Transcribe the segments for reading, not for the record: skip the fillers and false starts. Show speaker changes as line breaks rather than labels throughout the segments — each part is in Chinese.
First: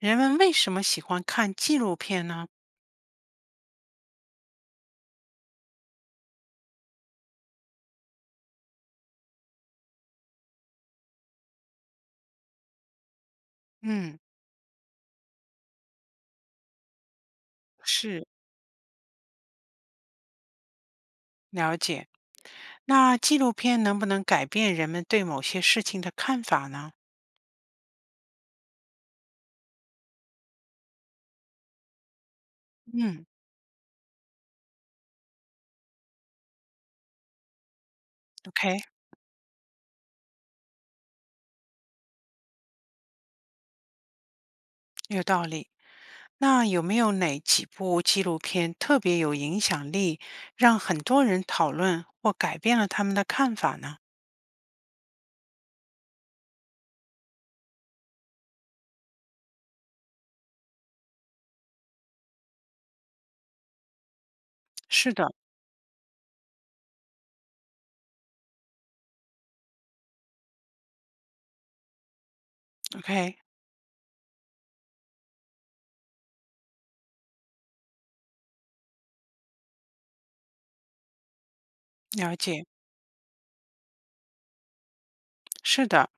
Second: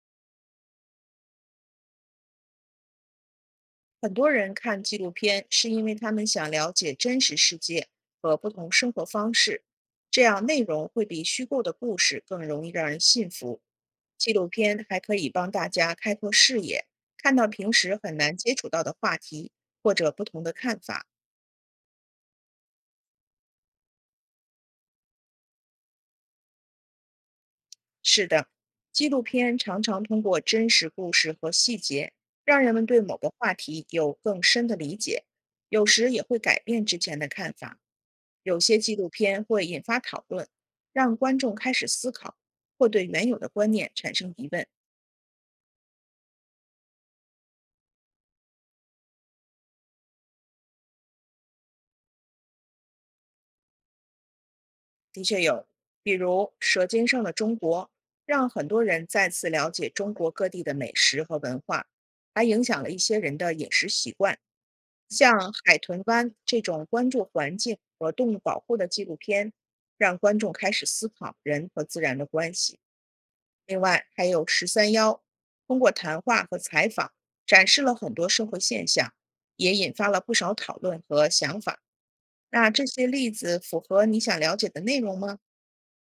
人们为什么喜欢看纪录片呢？
很多人看纪录片是因为他们想了解真实世界和不同生活方式，这样内容会比虚构的故事更容易让人信服。
嗯，
纪录片还可以帮大家开拓视野，看到平时很
是，
难接触到的话题或者不同的看法。
了解。那纪录片能不能改变人们对某些事情的看法呢？
是的，纪录片常常通过真实故事和细节，让人们对某
嗯
个话题有更深的理解，有时也会改变之前的看法。有些
，OK,
纪录片会引发讨论，让观众开始思考，或对原有的观念产生疑问。
有道理。那有没有哪几部纪录片特别有影响力，让很多人讨论或改变了他们的看法呢？
的确有，比如《舌尖上的中国》，让很多人再次了解中国各地的美食和文化，还影响了一些人的饮食习惯。
是的
像海豚湾这种关注环境和动物保护的纪录片，让观众开始思考人和自然的关系。
，OK,
另外，还有“十三幺”，通过谈话和采访展示了很多社会现象，也引发了不少讨论和想法。
了解。
那这些例子符合你想了解的内容吗？
是的，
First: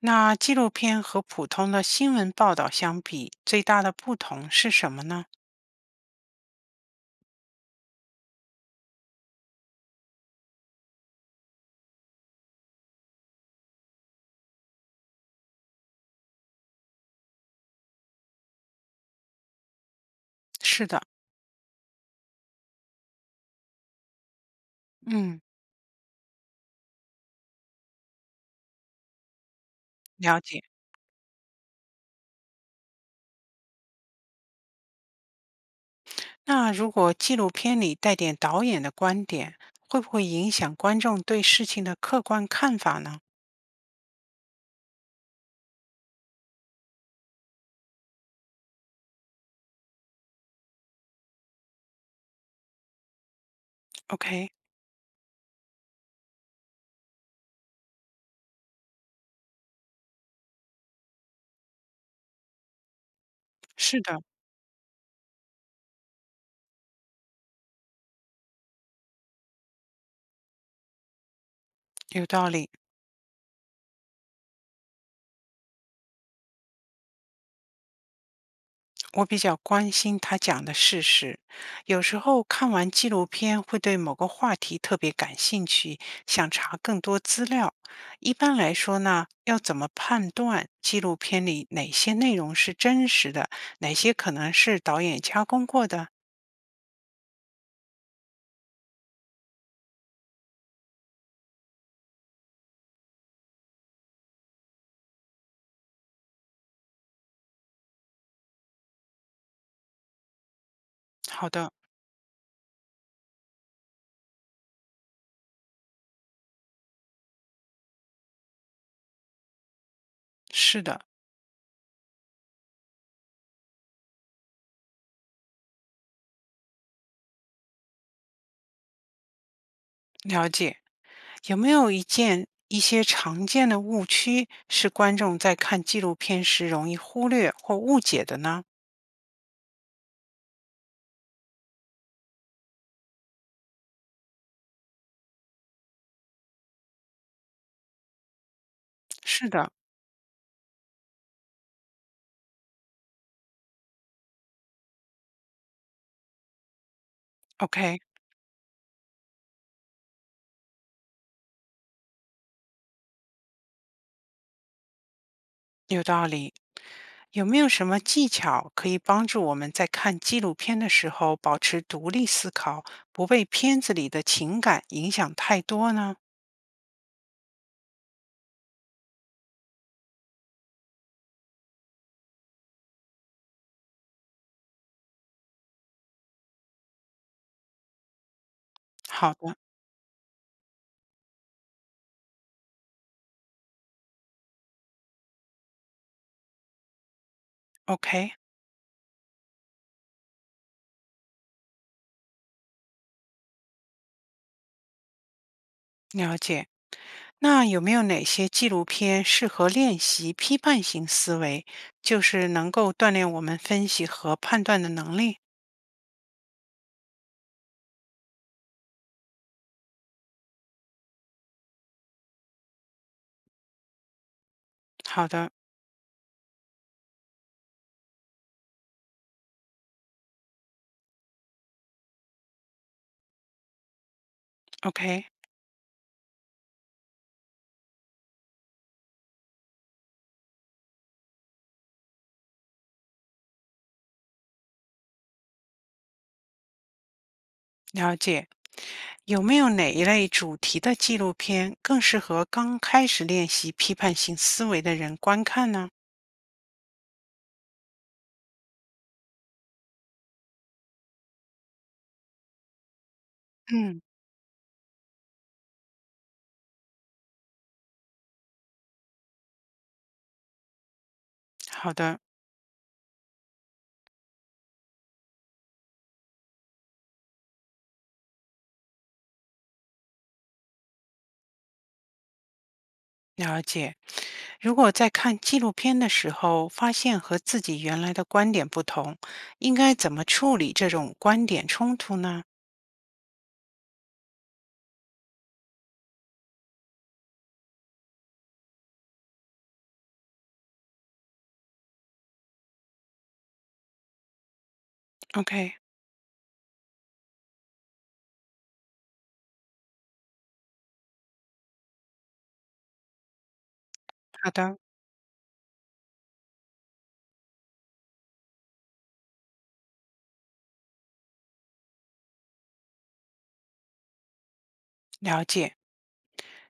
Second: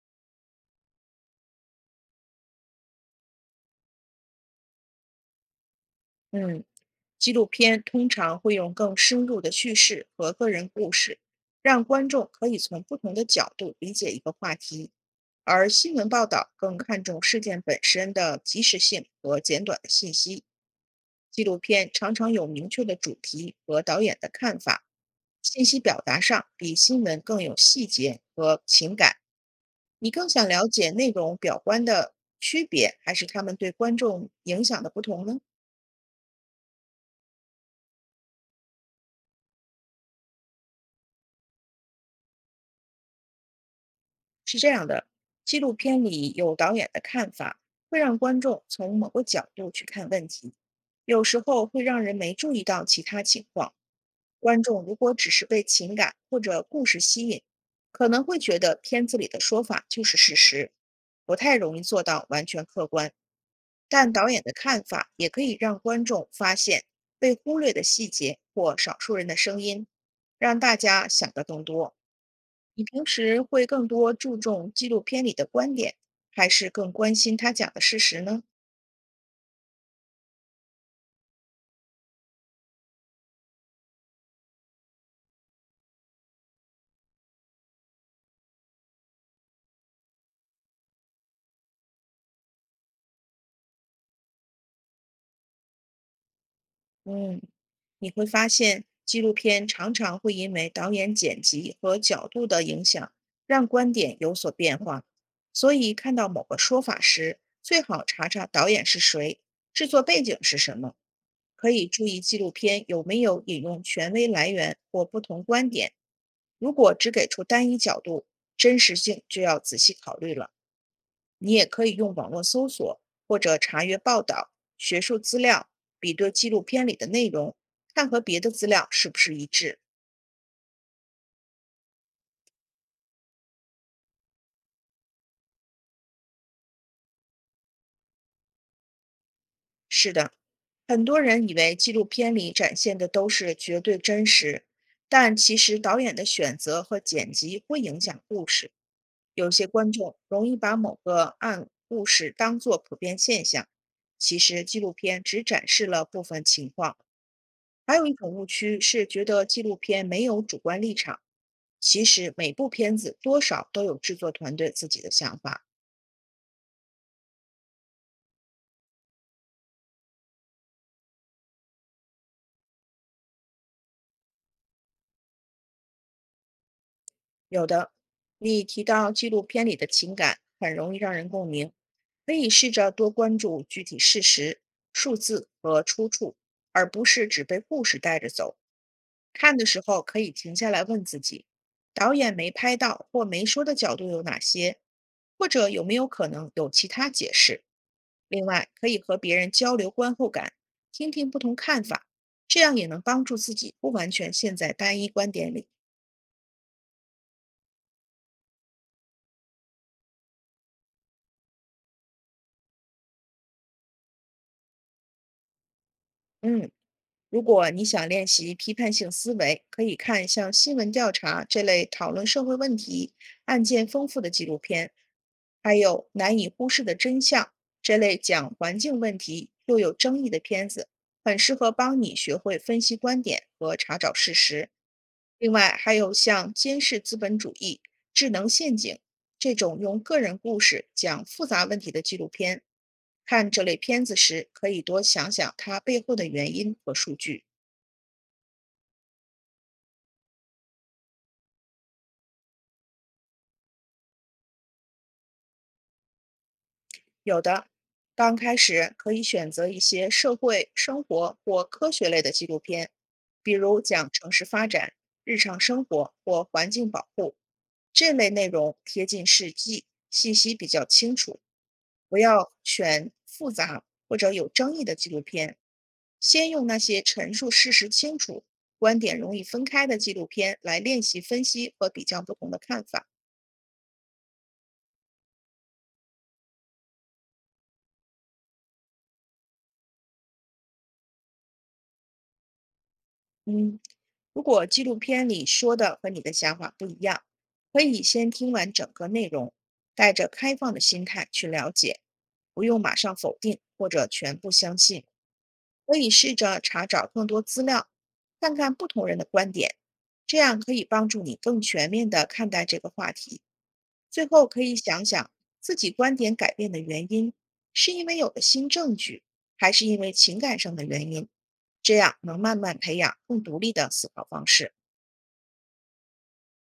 那纪录片和普通的新闻报道相比，最大的不同是什么呢？
嗯，纪录片通常会用更深入的叙事和个人故事，让观众可以从不同的角度理解一个话题，而新闻报道更看重事件本身的及时性和简短的信息。
是的，
纪录片常常有明确的主题和导演的看法，
嗯，
信息表达上比新闻更有细节和情感。你更
了
想
解。
了解内容表观的区别，还是他们对观众影响的不同呢？
那如果纪录片里带点导演的观点，会不会影响观众对事情的客观看法呢
是这样的，纪录片里有导演的看法，会让观众从某个角度去看问题，有时候会让人没注意到其他情况。
？OK,
观众如果只是被情感或者故事吸引，可能会觉得片子里的说法就是事实，不太容易做到完全客观。
是
但
的，
导演的看法也可以让观众发现被忽略的细节或少数人的声音，让大家想得更多。
有道理。
你平时会更多注重纪录片里的观点，还是更关心他讲的事实呢？
我比较关心他讲的事实。有时候看完纪录片会对某个话题特别感兴趣，想查更多资料。一般来说呢，要怎么判断纪录片里哪些内容是真实的，哪些可能是导演加工过的？
嗯，你会发现纪录片常常会因为导演剪辑和角度的影响，让观点有所变化。所以看到某个说法时，最好查查导演是谁，制作背景是什么，
好
可
的，
以注意纪录片有没有引用权威来源或不同观点。如果只给出单一角度，真实性就要仔细考虑了。
是的，
你也可以用网络搜索或者查阅报道、学术资料，比对纪录片里的内容，看和别的资料是不是一致。
了解。有没有一些常见的误区是观众在看纪录片时容易忽略或误解的呢？
是的，很多人以为纪录片里展现的都是绝对真实，但其实导演的选择和剪辑会影响故事。有
是
些
的
观众容易把某个案故事当作普遍现象，其实纪录片只展示了部分情况。还
，OK,
有一种误区是觉得纪录片没有主观立场，其实每部片子多少都有制作团队自己的想法。
有道理。有没有什么技巧可以帮助我们在看纪录片的时候保持独立思考，不被片子里的情感影响太多呢？
有的，你提到纪录片里的情感很容易让人共鸣，可以试着多关注具体事实、数字和出处，而不是只被故事带着走。
好
看
的
的时候可以停下来问自己，导演没拍到或没说的角度有哪些，或者有没有可能有其他解释。
，OK,
另外，可以和别人交流观后感，听听不同看法，这样也能帮助自己不完全陷在单一观点里。
了解。那有没有哪些纪录片适合练习批判性思维，就是能够锻炼我们分析和判断的能力？
嗯。如果你想练习批判性思维，可以看像新闻调查这类讨论社会问题、案件丰富的纪录片，
好的，
还有《难以忽视的真相》这类讲环境问题又有争议的片子，很适合帮你学会分析观点和查找事实。
OK,
另外，还有像《监视资本主义》《智能陷阱》这种用个人故事讲复杂问题的纪录片。看这类片子时，可以多想想它背后的原因和数据。
了解。有没有哪一类主题的纪录片更适合刚开始练习批判性思维的人观看呢？
有的，刚开始可以选择一些社会、生活或科学类的纪录片，比如
嗯，
讲城市发展、日常生活或环境保护。这类内容贴近实际，信息比较清楚。
好
不
的，
要选复杂或者有争议的纪录片，先用那些陈述事实清楚、观点容易分开的纪录片来练习分析和比较不同的看法。
了解。如果在看纪录片的时候发现和自己原来的观点不同，应该怎么处理这种观点冲突呢
嗯，如果纪录片里说的和你的想法不一样，可以先听完整个内容，带着开放的心态去了解，不用马上否定或者全部相信。
？OK,
可以试着查找更多资料，看看不同人的观点，这样可以帮助你更全面地看待这个话题。最后
好
可以
的，
想想自己观点改变的原因，是因为有了新证据，还是因为情感上的原因？这样能慢慢培养更独立的思考方式。
了解。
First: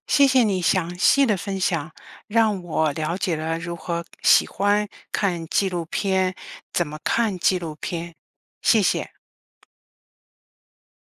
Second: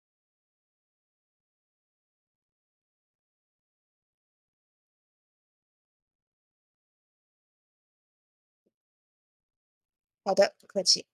谢谢你详细的分享，让我了解了如何喜欢看纪录片，怎么看纪录片。谢谢。
好的，不客气。